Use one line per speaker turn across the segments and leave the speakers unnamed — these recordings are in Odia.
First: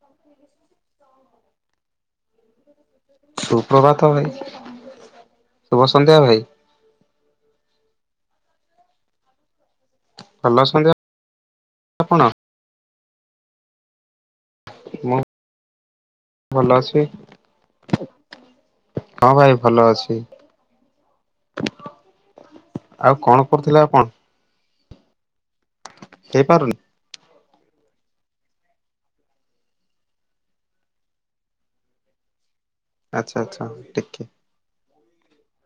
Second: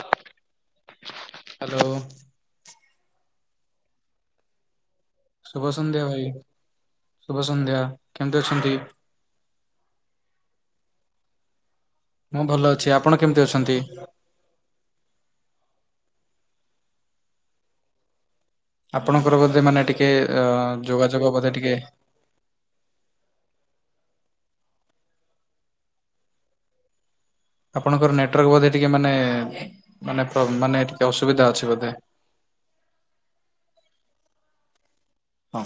ହ୍ୟାଲୋ?
ସୁପ୍ରଭାତ ଭାଇ।
ଶୁଭ ସନ୍ଧ୍ୟା ଭାଇ। ଶୁଭ ସନ୍ଧ୍ୟା। କେମିତି ଅଛନ୍ତି?
ଭଲ ଅଛନ୍ତି ଆପଣ?
ମୁଁ ଭଲ ଅଛି। ଆପଣ କେମିତି ଅଛନ୍ତି?
ମୁଁ ଭଲ ଅଛି। ହଁ
ଆପଣଙ୍କର
ଭାଇ
ବୋଧେ
ଭଲ
ମାନେ ଟିକେ
ଅଛି।
ଅ-ଯୋଗାଯୋଗ ବୋଧେ ଟିକେ
ଆଉ କଣ କରୁଥିଲେ ଆପଣ? ହେଇପାରୁନି?
ଆପଣଙ୍କର ନେଟୱାର୍କ ବୋଧେ ଟିକେ ମାନେ ମାନେ ମାନେ ଟିକେ ଅସୁବିଧା ଅଛି ବୋଧେ।
ଆଛା ଆଛା ଟିକେ।
ହଁ।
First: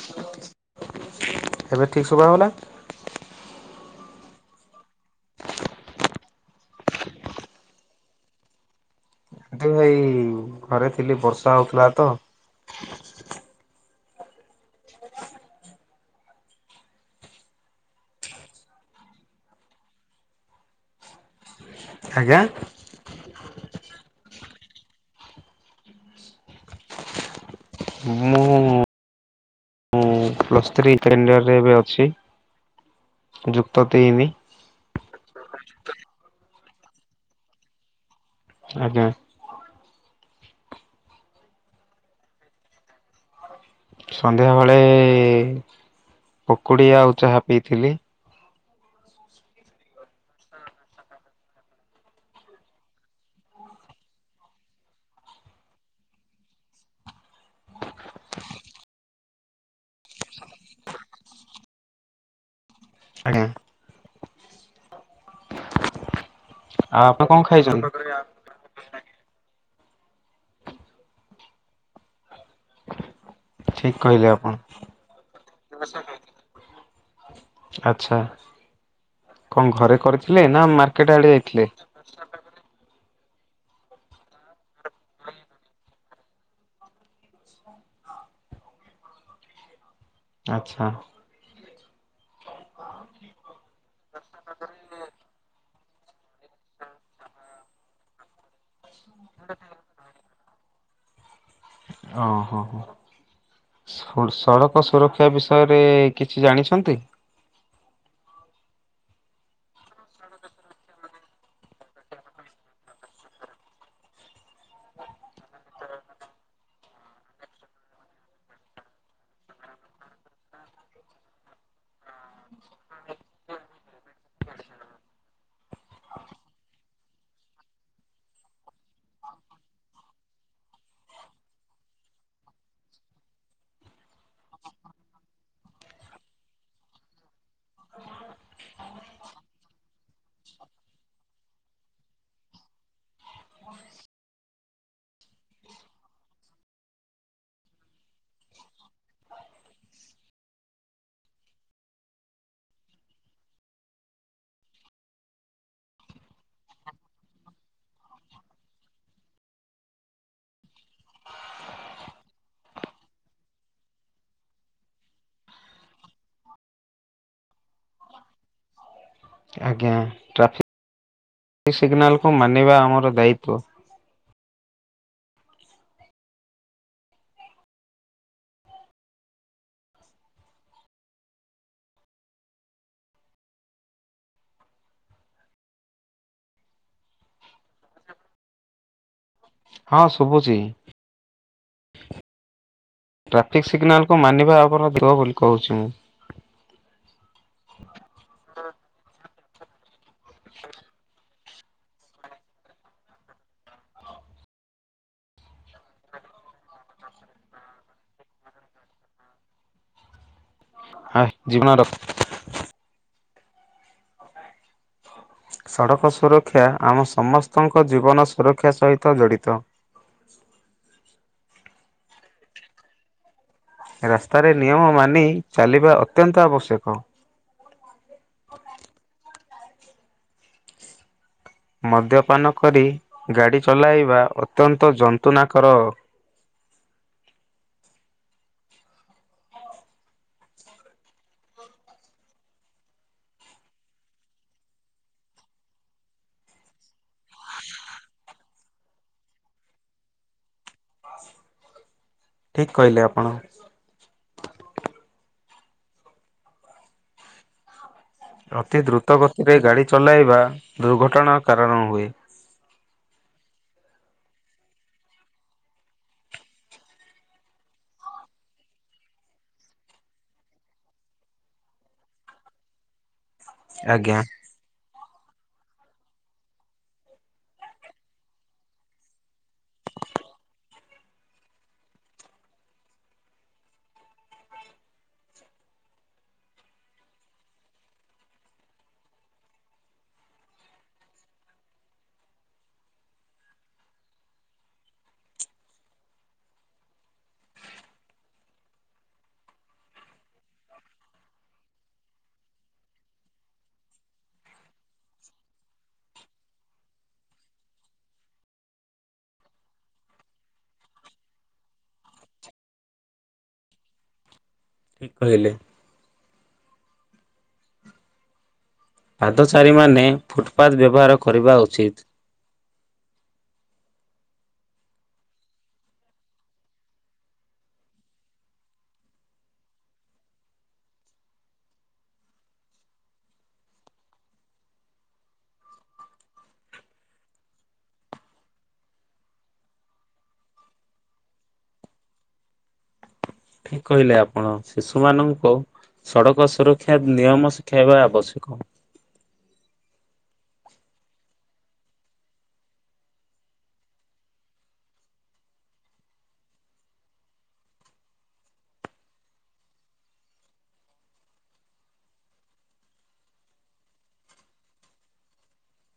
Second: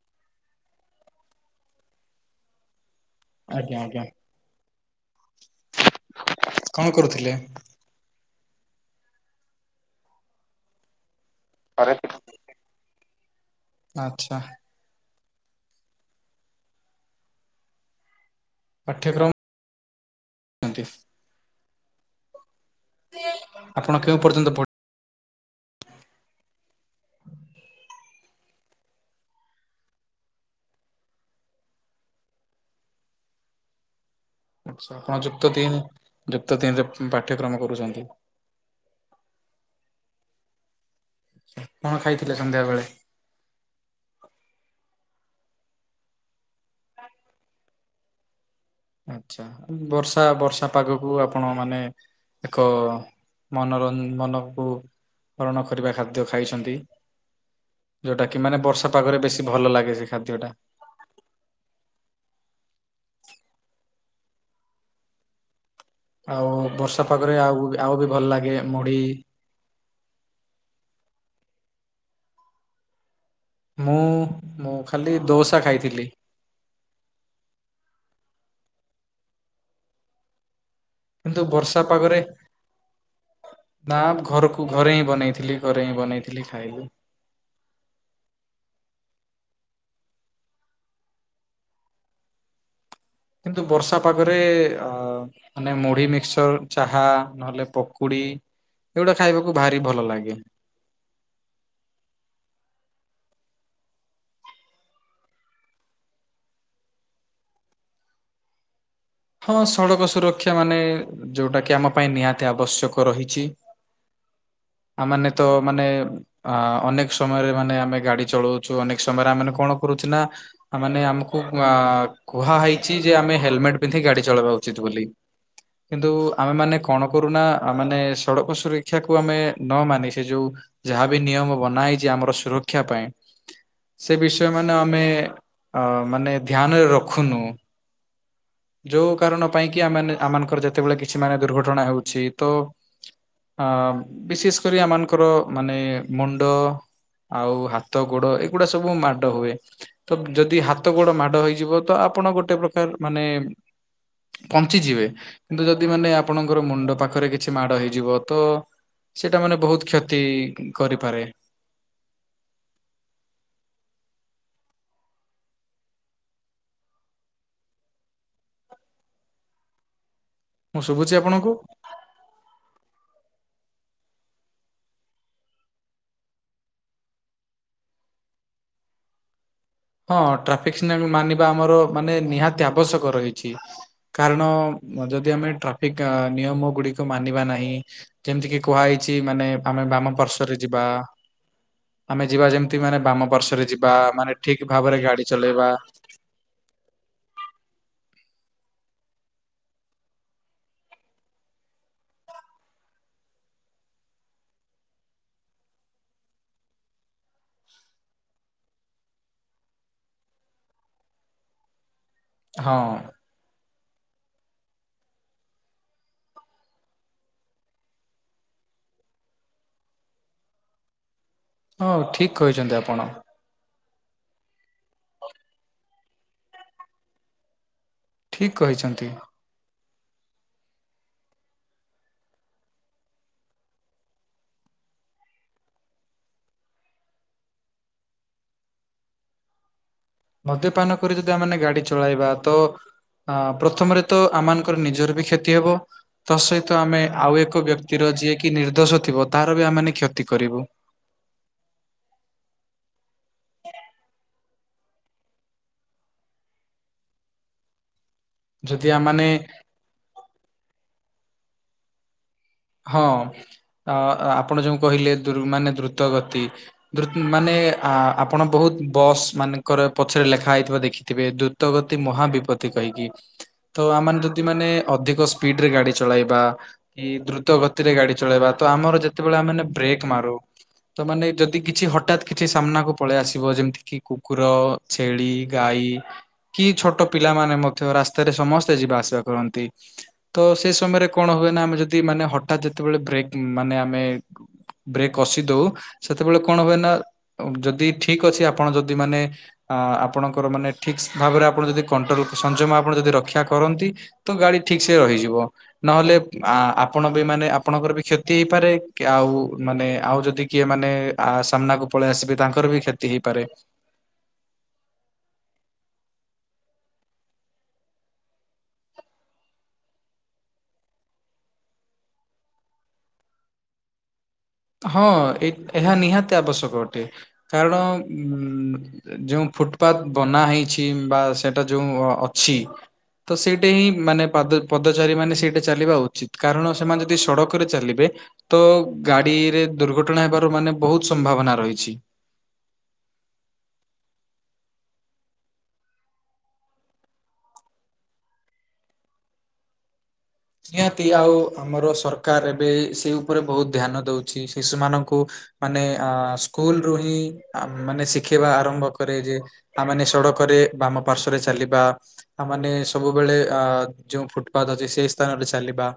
ଏବେ ଠିକ ଠିକ ଶୁଭା ହେଲା?
ଆଜ୍ଞା ଆଜ୍ଞା। କଣ କରୁଥିଲେ?
କିନ୍ତୁ ଭାଇ ଘରେ ଥିଲି ବସ୍
ଘରେ ଥିଲି। ଆଛା। ପାଠ୍ୟକ୍ରମ [unintelligible]
ଆଜ୍ଞା?
ଆପଣ କେଉଁ ପର୍ଯ୍ୟନ୍ତ ପଢି
ମୁଁ ପ୍ଲସ-ଥ୍ରି [unintelligible] ଏବେ ଅଛି। ଯୁକ୍ତ ତିନି।
ଆଛା ଆପଣ ଯୁକ୍ତ ତିନି ଯୁକ୍ତ ତିନରେ ପାଠ୍ୟକ୍ରମ କରୁଛନ୍ତି।
ଆଜ୍ଞା।
କଣ ଖାଇଥିଲେ ସନ୍ଧ୍ୟାବେଳେ?
ସନ୍ଧ୍ୟାବେଳେ ପକୁଡ଼ି ଆଉ ଚାହା ପିଇଥିଲି।
ଆଚ୍ଛା। ବର୍ଷା ବର୍ଷା ପାଗକୁ ଆପଣ ମାନେ ଏକ ମନୋର ମନକୁ ହରଣ କରିବା ଖାଦ୍ୟ ଖାଇଛନ୍ତି। ଯୋଉଟା କି ମାନେ ବର୍ଷା ପାଗରେ ବେଶୀ ଭଲ ଲାଗେ ସେ ଖାଦ୍ୟଟା।
ଆଜ୍ଞା।
ଆଉ
ଆଉ
ବର୍ଷା
ଆପଣ କଣ
ପାଗରେ ଆଉ
ଖାଇଛନ୍ତି?
ଆଉ ବି ଭଲ ଲାଗେ ମୁଢି
ଠିକ
ମୁଁ
କହିଲେ ଆପଣ
ମୁଁ ଖାଲି ଦୋସା ଖାଇଥିଲି।
ଆଛା କଣ ଘରେ କରିଥିଲେ ନା ମା
କିନ୍ତୁ ବର୍ଷା
ବର୍ଷା ପାଗରେ
ନା ଘରକୁ ଘରେ ହିଁ ବନେଇଥିଲି ଘରେ ହିଁ ବନେଇଥିଲି ଖାଇଲି।
ଆଚ୍ଛା।
କିନ୍ତୁ ବର୍ଷା ପାଗରେ ଅ ମାନେ ମୁଢି ମିକ୍ସର, ଚାହା, ନହେଲେ ପକୁଡି ଏଗୁଡା ଖାଇବାକୁ ଭାରି ଭଲ ଲାଗେ।
ଓ ହଁ ହଁ। ସଡ ସଡ଼କ ସୁରକ୍ଷା ବିଷୟରେ କିଛି ଜାଣିଛନ୍ତି?
ହଁ ସଡ଼କ ସୁରକ୍ଷା ମାନେ ଯେଉଟାକି ଆମ ପାଇଁ ନିହାତି ଆବଶ୍ୟକ ରହିଛି। ଆ ମାନେ ତ ମାନେ ଅ ଅନେକ ସମୟରେ ମାନେ ଆମେ ଗାଡି ଚଳଉଛୁ ଅନେକ ସମୟରେ ଆମେ କଣ କରୁଛୁ ନା ମାନେ ଆମକୁ ଆ କୁହାହେଇଛି ଯେ ଆମେ ହେଲମେଟ ପିନ୍ଧି ଗାଡି ଚଲେଇବା ଉଚିତ ବୋଲି। କିନ୍ତୁ ଆମେ ମାନେ କଣ କରୁନା ଆ ମାନେ ସଡ଼କ ସୁରକ୍ଷାକୁ ଆମେ ନ ମାନି ସେ ଯୋଉ ଯାହା ବିି ନିୟମ ବନାହେଇଛି ଆମର ସୁରକ୍ଷା ପାଇଁ। ସେ ବିଷୟମାନ ଆମେ ଅ ମାନେ ଧ୍ୟାନରେ ରଖୁନୁ। ଯୋଉ କାରଣ ପାଇଁ କି ଆମେମାନେ ଆମମାନଙ୍କର ଯେତେବେଳେ କିଛି ମାନେ ଦୁର୍ଘଟଣା ହେଉଛି ତ ଅ ବିଶେଷ କରି ଆମ ମାନଙ୍କର ମାନେ ମୁଣ୍ଡ ଆଉ ହାତ ଗୋଡ ଏଗୁଡା ସବୁ ମାଡ ହୁଏ। ତ ଯଦି ହାତ ଗୋଡ ମାଡ ହେଇଯିବ ତ ଆପଣ ଗୋଟେ ପ୍ରକାର ମାନେ ବଞ୍ଚିଯିବେ। କିନ୍ତୁ ଯଦି ମାନେ ଆପଣଙ୍କର ମୁଣ୍ଡ ପାଖରେ କିଛି ମାଡ ହେଇଯିବ ତ ସେଇଟା ମାନେ ବହୁତ କ୍ଷତି କରିପାରେ।
ଆଜ୍ଞା। ଟ୍ରାଫିକ୍
ମୁଁ ଶୁଭୁଛି ଆପଣଙ୍କୁ?
ସିଗ୍ନାଲ କୁ ମାନିବା ଆମର ଦାୟିତ୍ୱ।
ହଁ ଟ୍ରାଫିକ ସିଗ୍ନାଲ ମାନିବା ଆମର ମାନେ ନିହାତି ଆବଶ୍ୟକ ରହିଛି। କାରଣ ଯଦି ଆମେ ଟ୍ରାଫିକ ନିୟମ ଗୁଡିକ ମାନିବା ନାହିଁ ଯେମିତି କି କୁହାହେଇଛି ମାନେ ଆମେ
ହଁ
ବାମ ପାର୍ଶ୍ଵରେ
ଶୁଭୁଛି
ଯିବା ଆମେ ଯିବା ଯେମିତି ମାନେ ବାମ
ଟ୍ରାଫିକ
ପାଶ୍ଵରେ ଯିବା
ସିଗ୍ନାଲକୁ
ମାନେ
ମାନିବା
ଠିକ
ଆମର
ଭାବରେ
ଦେହ
ଗାଡି
ବୋଲି
ଚଲେଇବା
କହୁଛି ମୁଁ। ହଁ ଜୀବନ ରଖ
ହଁ।
ସଡ଼କ ସୁରକ୍ଷା ଆମ ସମସ୍ତଙ୍କ ଜୀବନ ସୁରକ୍ଷା ସହିତ ଜଡିତ।
ହଁ ଠିକ୍ କହିଛନ୍ତି ଆପଣ।
ରାସ୍ତାରେ ନିୟମ ମାନି ଚାଲିବା ଅତ୍ୟନ୍ତ ଆବଶ୍ୟକ।
ଠିକ୍ କହିଛନ୍ତି।
ମଦ୍ୟପାନ କରି ଗାଡ଼ି ଚଲାଇବା ଅତ୍ୟନ୍ତ ଯନ୍ତ୍ରଣା କର
ମଦ୍ୟପାନ କରି ଯଦି ଆମେମାନେ ଗାଡି ଚଳାଇବା ତ ଅ ପ୍ରଥମରେ ତ ଆମମାନଙ୍କର ନିଜର ବି କ୍ଷତି ହେବ। ତା ସହିତ ଆମେ ଆଉ ଏକ ବ୍ୟକ୍ତିର ଯିଏକି ନିର୍ଦ୍ଦୋଷ ଥିବ ତାର ବି ଆମେ ମାନେ କ୍ଷତି କରିବୁ।
ଠିକ୍ କହିଲେ ଆପଣ। ଅତି
ଯଦି
ଦ୍ରୁତ
ଆମମାନେ
ଗତିରେ ଗାଡ଼ି ଚଲାଇବା ଦୁର୍ଘଟଣା କାରଣ ହୁଏ।
ହଁ ଅ ଆପଣ ଯୋଉ କହିଲେ ମାନେ ଦ୍ରୁତ ଗତି ଦ୍ରୁତ୍ ମାନେ ଆପଣ ବହୁତ ବସ୍ ମାନଙ୍କର ପଛରେ ଲେଖା ହେଇଥିବା ଦେଖିଥିବେ ଦୁତ୍ ତ ଗତି ମହାବିପତ୍ତି କହିକି ତ
ଆଜ୍ଞା।
ଆମାନେ ଯଦି ମାନେ ଅଧିକ ସ୍ପିଡ ରେ ଗାଡି ଚଳାଇବା କି ଦ୍ରୁ ତ ଗତିରେ ଗାଡି ଚଲାଇବା ତ ଆମର ଯେତେବେଳେ ଆମେମାନେ ବ୍ରେକ୍ ମାରୁ ତ ମାନେ ଯଦି କିଛି ହଠାତ୍ କିଛି ସାମ୍ନାକୁ ପଳେଇ ଆସିବ ଯେମିତି କିି କୁକୁର ଛେଳି ଗାଈ। କି ଛୋଟ ପିଲାମାନେ ମଧ୍ୟ ରାସ୍ତାରେ ସମସ୍ତେ ଯିବା ଆସିବା କରନ୍ତି। ତ ସେ ସମୟରେ କଣ ହୁଏ ନା ଆମେ ଯଦି ମାନେ ହଠାତ୍ ଯେତେବେଳେ ବ୍ରେକ୍ ମାନେ ଆମେ ବ୍ରେକ୍ କସି ଦଉ ସେତେବେଳେ କଣ ହୁଏ ନା ଯଦି ଠିକ ଅଛି ଆପଣ ଯଦି ମାନେ ଆ ଆପଣଙ୍କର ମାନେ ଠିକ୍ ଭାବରେ ଆପଣ ଯଦି କଣ୍ଟ୍ରୋଲ୍ ସଂଯମ ଆପଣ ଯଦି ରକ୍ଷା କରନ୍ତି ତ ଗାଡି ଠିକ ସେ ରହିଯିବ ନହେଲେ ଆପଣ ମାନେ ଆପଣଙ୍କର ବି କ୍ଷତି ହେଇପାରେ ଆଉ ମାନେ ଆଉ ଯଦି କିଏ ମାନେ ଆ ସାମ୍ନାକୁ ପଳେଇ ଆସିବେ ତାଙ୍କର ବି କ୍ଷତି ହେଇପାରେ।
ଠିକ କହିଲେ। ପାଦଚାରୀମାନେ ଫୁଟପାଥ ବ୍ୟବହାର କରିବା ଉଚିତ୍।
ହଁ ଏହା ନିହାତି ଆବଶ୍ୟକ ଅଟେ କାରଣ ଉ ଯେଉଁ ଫୁଟପାଥ ବନା ହେଇଛି ବା ସେଇଟା ଯୋଉ ଅଛି ତ ସେଇଟା ହିଁ ମାନେ ପାଦ ପଦଚାରୀ ମାନେ ସେଇଟା ଚାଲିବା ଉଚିତ କାରଣ ସେମାନେ ଯଦି ସଡ଼କରେ ଚାଲିବେ ତ ଗାଡିରେ ଦୁର୍ଘଟଣା ହେବାର ମାନେ ବହୁତ ସମ୍ଭାବନା ରହିଛି।
ଠିକ କହିଲେ ଆପଣ ଶିଶୁ ମାନଙ୍କୁ ସଡ଼କ ସୁରକ୍ଷା ନିୟମ ଶିଖାଇବା ଆବଶ୍ୟକ।
ନିହାତି ଆଉ ଆମର ସରକାର ଏବେ ସେଇ ଉପରେ ବହୁତ ଧ୍ୟାନ ଦଉଛି ଶିଶୁମାନଙ୍କୁ ମାନେ ଅ ସ୍କୁଲରୁ ହିଁ ମାନେ ଶିଖେଇବା ଆରମ୍ଭ କରେ ଯେ ଆ ମାନେ ସଡ଼କରେ ବାମ ପାର୍ଶ୍ଵରେ ଚାଲିବା। ଆମେମାନେ ସବୁବେଳେ ଅ ଯୋଉ ଫୁଟପାଥ ଅଛି ସେଇ ସ୍ଥାନରେ ଚାଲିବା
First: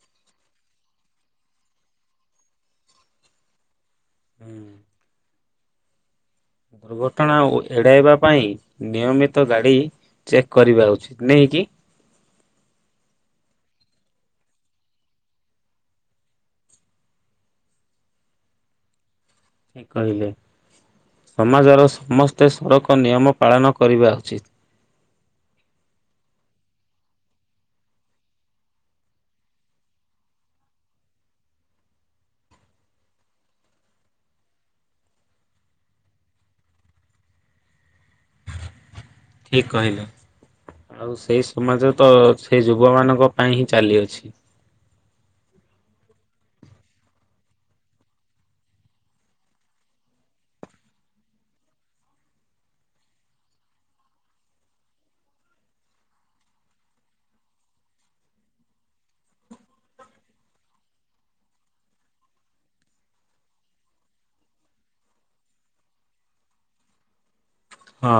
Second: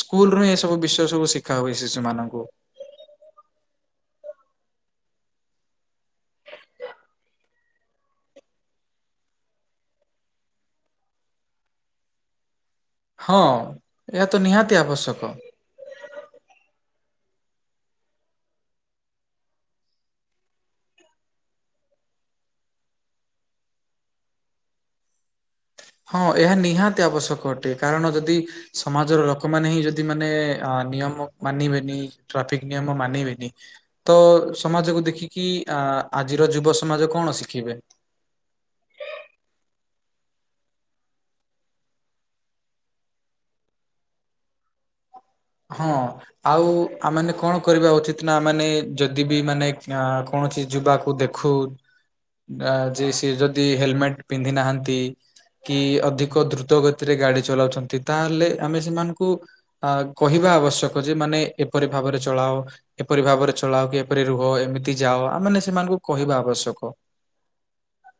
ସ୍କୁଲରୁ ଏ ସବୁ ବିଷୟ ସବୁ ଶିଖା ହୁଏ ଶିଶୁମାନଙ୍କୁ।
ଦୁର୍ଘଟଣା ଓ ଏଡ଼ାଇବା ପାଇଁ ନିୟମିତ ଗାଡ଼ି ଚେକ୍ କରିବା ଉଚିତ୍ ନେଇକି
ହଁ ଏହା ତ ନିହାତି ଆବଶ୍ୟକ।
ଠିକ୍ କହିଲେ ସମାଜର ସମସ୍ତେ ସଡ଼କ ନିୟମ ପାଳନ କରିବା ଉଚିତ୍।
ହଁ ଏହା ନିହାତି ଆବଶ୍ୟକ ଅଟେ କାରଣ ଯଦି ସମାଜର ଲୋକମାନେ ହିଁ ଯଦି ମାନେ ଅ ନିୟମ ମାନିବେନି ଟ୍ରାଫିକ ନିୟମ ମାନିବେନି। ତ ସମାଜକୁ ଦେଖିକି ଆ ଆଜିର ଯୁବ ସମାଜ କଣ ଶିଖିବେ।
ଠିକ କହିଲେ ଆଉ ସେଇ ସମାଜ ତ ସେଇ ଯୁବମାନଙ୍କ ପାଇଁ ହିଁ ଚାଲିଅଛି।
ହଁ। ଆଉ ଆମମାନେ କଣ କରିବା ଉଚିତ ନା ଆମମାନେ ଯଦି ବି ମାନେ କୌଣସି ଯୁବାକୁ ଦେ ଖୁ ଯେ ସିଏ ଯଦି ହେଲ୍ମେଟ୍ ପିନ୍ଧି ନାହାନ୍ତି। କି ଅଧିକ ଦ୍ରୁତ ଗତିରେ ଗାଡି ଚଲାଉଛନ୍ତି ତାହେଲେ ଆମେ ସେମାନଙ୍କୁ ଅ କହିବା ଆବଶ୍ୟକ ଯେ ମାନେ ଏପରି ଭାବରେ ଚଳାଅ ଏପରି ଭାବରେ ଚଳାଅ କି ଏପରି ରୁହ ଏମିତି ଯାଅ ଆମାନେ ସେମାନଙ୍କୁ କହିବା ଆବଶ୍ୟକ।
ହଁ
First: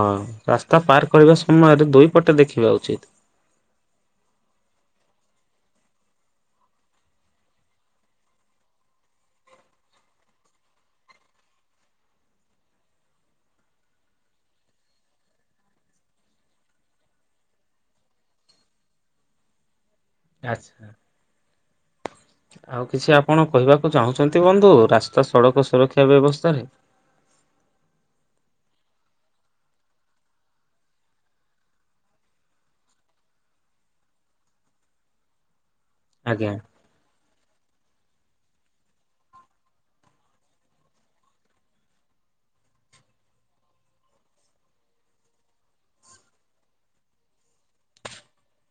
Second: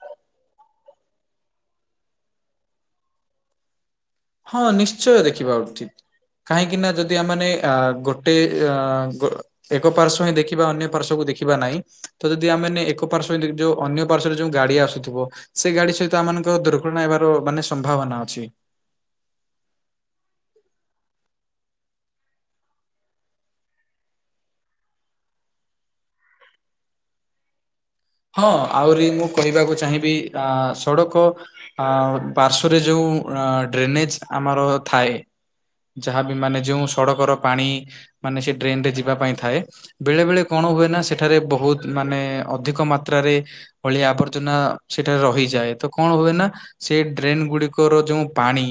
ରାସ୍ତା ପାର୍ କରିବା ସମୟରେ ଦୁଇ ପଟେ ଦେଖିବା ଉଚିତ୍।
ହଁ ନିଶ୍ଚୟ ଦେଖିବା ଉଚିତ। କାହିଁକି ନା ଯଦି ଆମେମାନେ ଅ ଗୋଟେ ଅ ଏକ ପାର୍ଶ୍ ହିଁ ଦେଖିବା ଅନ୍ୟ ପାର୍ଶକୁ ଦେଖିବା ନାହିଁ ତ ଯଦି ଆମେ ଏକ ପାର୍ଶ୍ ହିଁ ଯୋଉ ଅନ୍ୟ ପାର୍ଶରେ ଯୋଉ ଗାଡି ଆସୁଥିବ ସେ ଗାଡି ସହିତ ଆମମାନଙ୍କର ଦୁର୍ଘଟଣା ହେବାର ମାନେ ସମ୍ଭାବନା ଅଛି।
ଆଚ୍ଛା। ଆଉ କିଛି ଆପଣ କହିବାକୁ ଚାହୁଁଛନ୍ତି ବନ୍ଧୁ ରାସ୍ତା ସଡକ ସୁରକ୍ଷା ବ୍ୟବସ୍ଥାରେ?
ହଁ ଆହୁରି ମୁଁ କହିବାକୁ ଚାହିଁବି ଆ ସଡ଼କ ଆ ପାର୍ଶ୍ଵରେ ଯୋଉ ଡ୍ରେନେଜ ଆମର ଥାଏ। ଯାହାବି
ଆଜ୍ଞା
ମାନେ ଯେଉଁ ସଡ଼କର ପାଣି ମାନେ ସେ ଡ୍ରେନରେ ଯିବା ପାଇଁ ଥାଏ। ବେଳେ ବେଳେ କଣ ହୁଏ ନା ସେଠାରେ ବହୁତ ମାନେ ଅଧିକ ମାତ ତ୍ରାରେ ଅଳିଆ ଆବର୍ଜନା ସେଠାରେ ରହିଯାଏ ତ କଣ ହୁଏ ନା ସେଇ ଡ୍ରେନ୍ ଗୁଡିକର ଯୋଉ ପାଣି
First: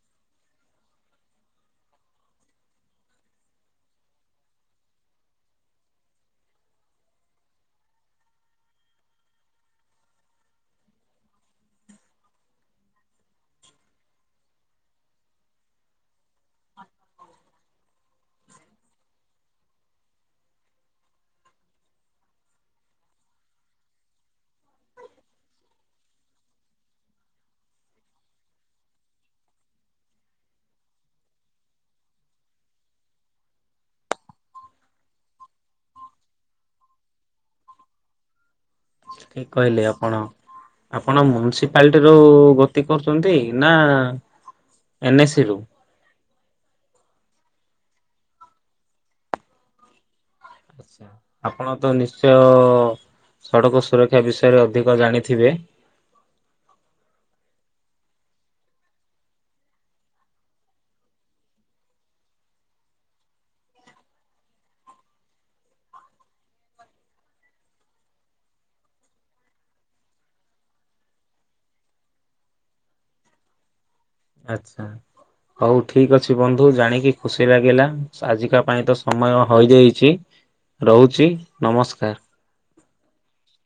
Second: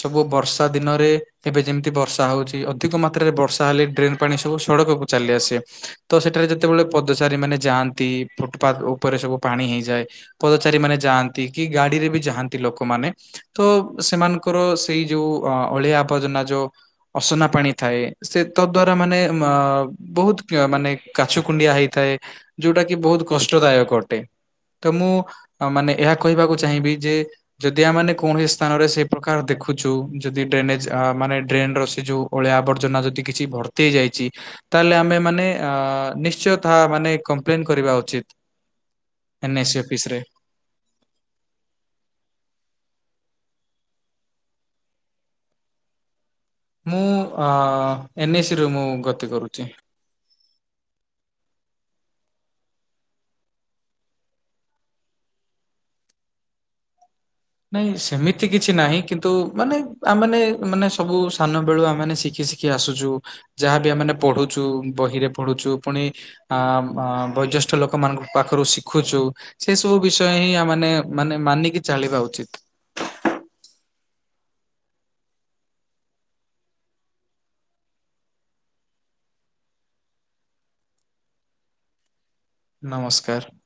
ସବୁ ବର୍ଷା ଦିନରେ ଏବେ ଯେମିତି ବର୍ଷା ହଉଛି ଅଧିକ ମାତ୍ରାରେ ବର୍ଷା ହେଲେ ଡ୍ରେନ ପାଣି ସବୁ ସଡକକୁ ଚାଲି ଆସେ ତ ସେଠାରେ ଯେତେବେଳେ ପଦଚାରୀ ମାନେ ଯାଆନ୍ତି ଫୁଟପାଥ ଉପରେ ସବୁ ପାଣି ହେଇଯାଏ ପଦଚାରୀ ମାନେ ଯାଆନ୍ତି କି ଗାଡିରେ ବି ଯାଆନ୍ତି ଲୋକମାନେ। ତ ସେମାନଙ୍କର ସେଇ ଯୋଉ ଅ ଅଳିଆ ଆବର୍ଜନା ଯୋଉ ଅସନା ପାଣି ଥାଏ ସେତଦ୍ୱାରା ମାନେ ଅ ବହୁତ ମାନେ କାଛୁ କୁଣ୍ଡିଆ ହେଇଥାଏ ଯୋଉଟା କି ବହୁତ କଷ୍ଟଦାୟକ ଅଟେ। ତ ମୁଁ ମାନେ ଏହା କହିବାକୁ ଚାହିଁବି ଯେ ଯଦି ଆମାନେ କୌଣସି ସ୍ଥାନରେ ସେଇ ପ୍ରକାର ଦେଖୁଛୁ ଯଦି ଡ୍ରେନେଜ ମାନେ ଡ୍ରେନ ର ସେ ଯୋଉ ଅଳିଆ ଆବର୍ଜନା ଯଦି କିଛି ଭର୍ତ୍ତିହେଇ ଯାଇଚି ତାହେଲେ ଆମେ ମାନେ ଅ ନିଶ୍ଚୟ ତାହା ମାନେ କମ୍ପ୍ଲେନ କରିବା ଉଚିତ।
ଠିକ
ଏନ୍ଏସି
କହିଲେ
ଅଫିସ ରେ
ଆପଣ। ଆପଣ ମ୍ୟନିସିପାଲିଟିରୁୁ ଗତି କରୁଛନ୍ତି ନା ଏନ୍ଏସି ରୁ।
ମୁଁ ଆ ଏନ୍ଏସିରୁ ମୁଁ ଗତି କରୁଛି।
ଆଚ୍ଛା। ଆପଣ ତ ନିଶ୍ଚୟ ଅ ସଡ଼କ ସୁରକ୍ଷା ବିଷୟରେ ଅଧିକ ଜାଣିଥିବେ।
ନାଇଁ ସେମିତି କିଛି ନାହିଁ କିନ୍ତୁ ମାନେ ଆମମାନେ ମାନେ ସବୁ ସାନ ବେଳୁ ଆମମାନେ ଶିଖି ଶିଖ କି ଆସୁଛୁ ଯାହାବି ଆମେମାନେ ପଢୁଛୁ ବହିରେ ପଢୁଛୁ ପୁଣି ଆ ମା ମ୍ ବୟୋଜ୍ୟେଷ୍ଠ ଲୋକ ମାନଙ୍କ ପାଖରୁ ଶିଖୁଛୁ ସେ ସବୁ ବିଷୟ ହିଁ ଆ ମାନେ ମାନେ ମାନିକି ଚାଳିବା ଉଚିତ୍।
ଆଚ୍ଛା। ହଉ ଠିକ ଅଛି ବନ୍ଧୁ ଜାଣିକି ଖୁସି ଲାଗିଲା ଆଜିକା ପାଇଁ ତ ସମୟ ହୋଇଯାଇଛି। ରହୁଛି ନମସ୍କାର।
ନମସ୍କାର।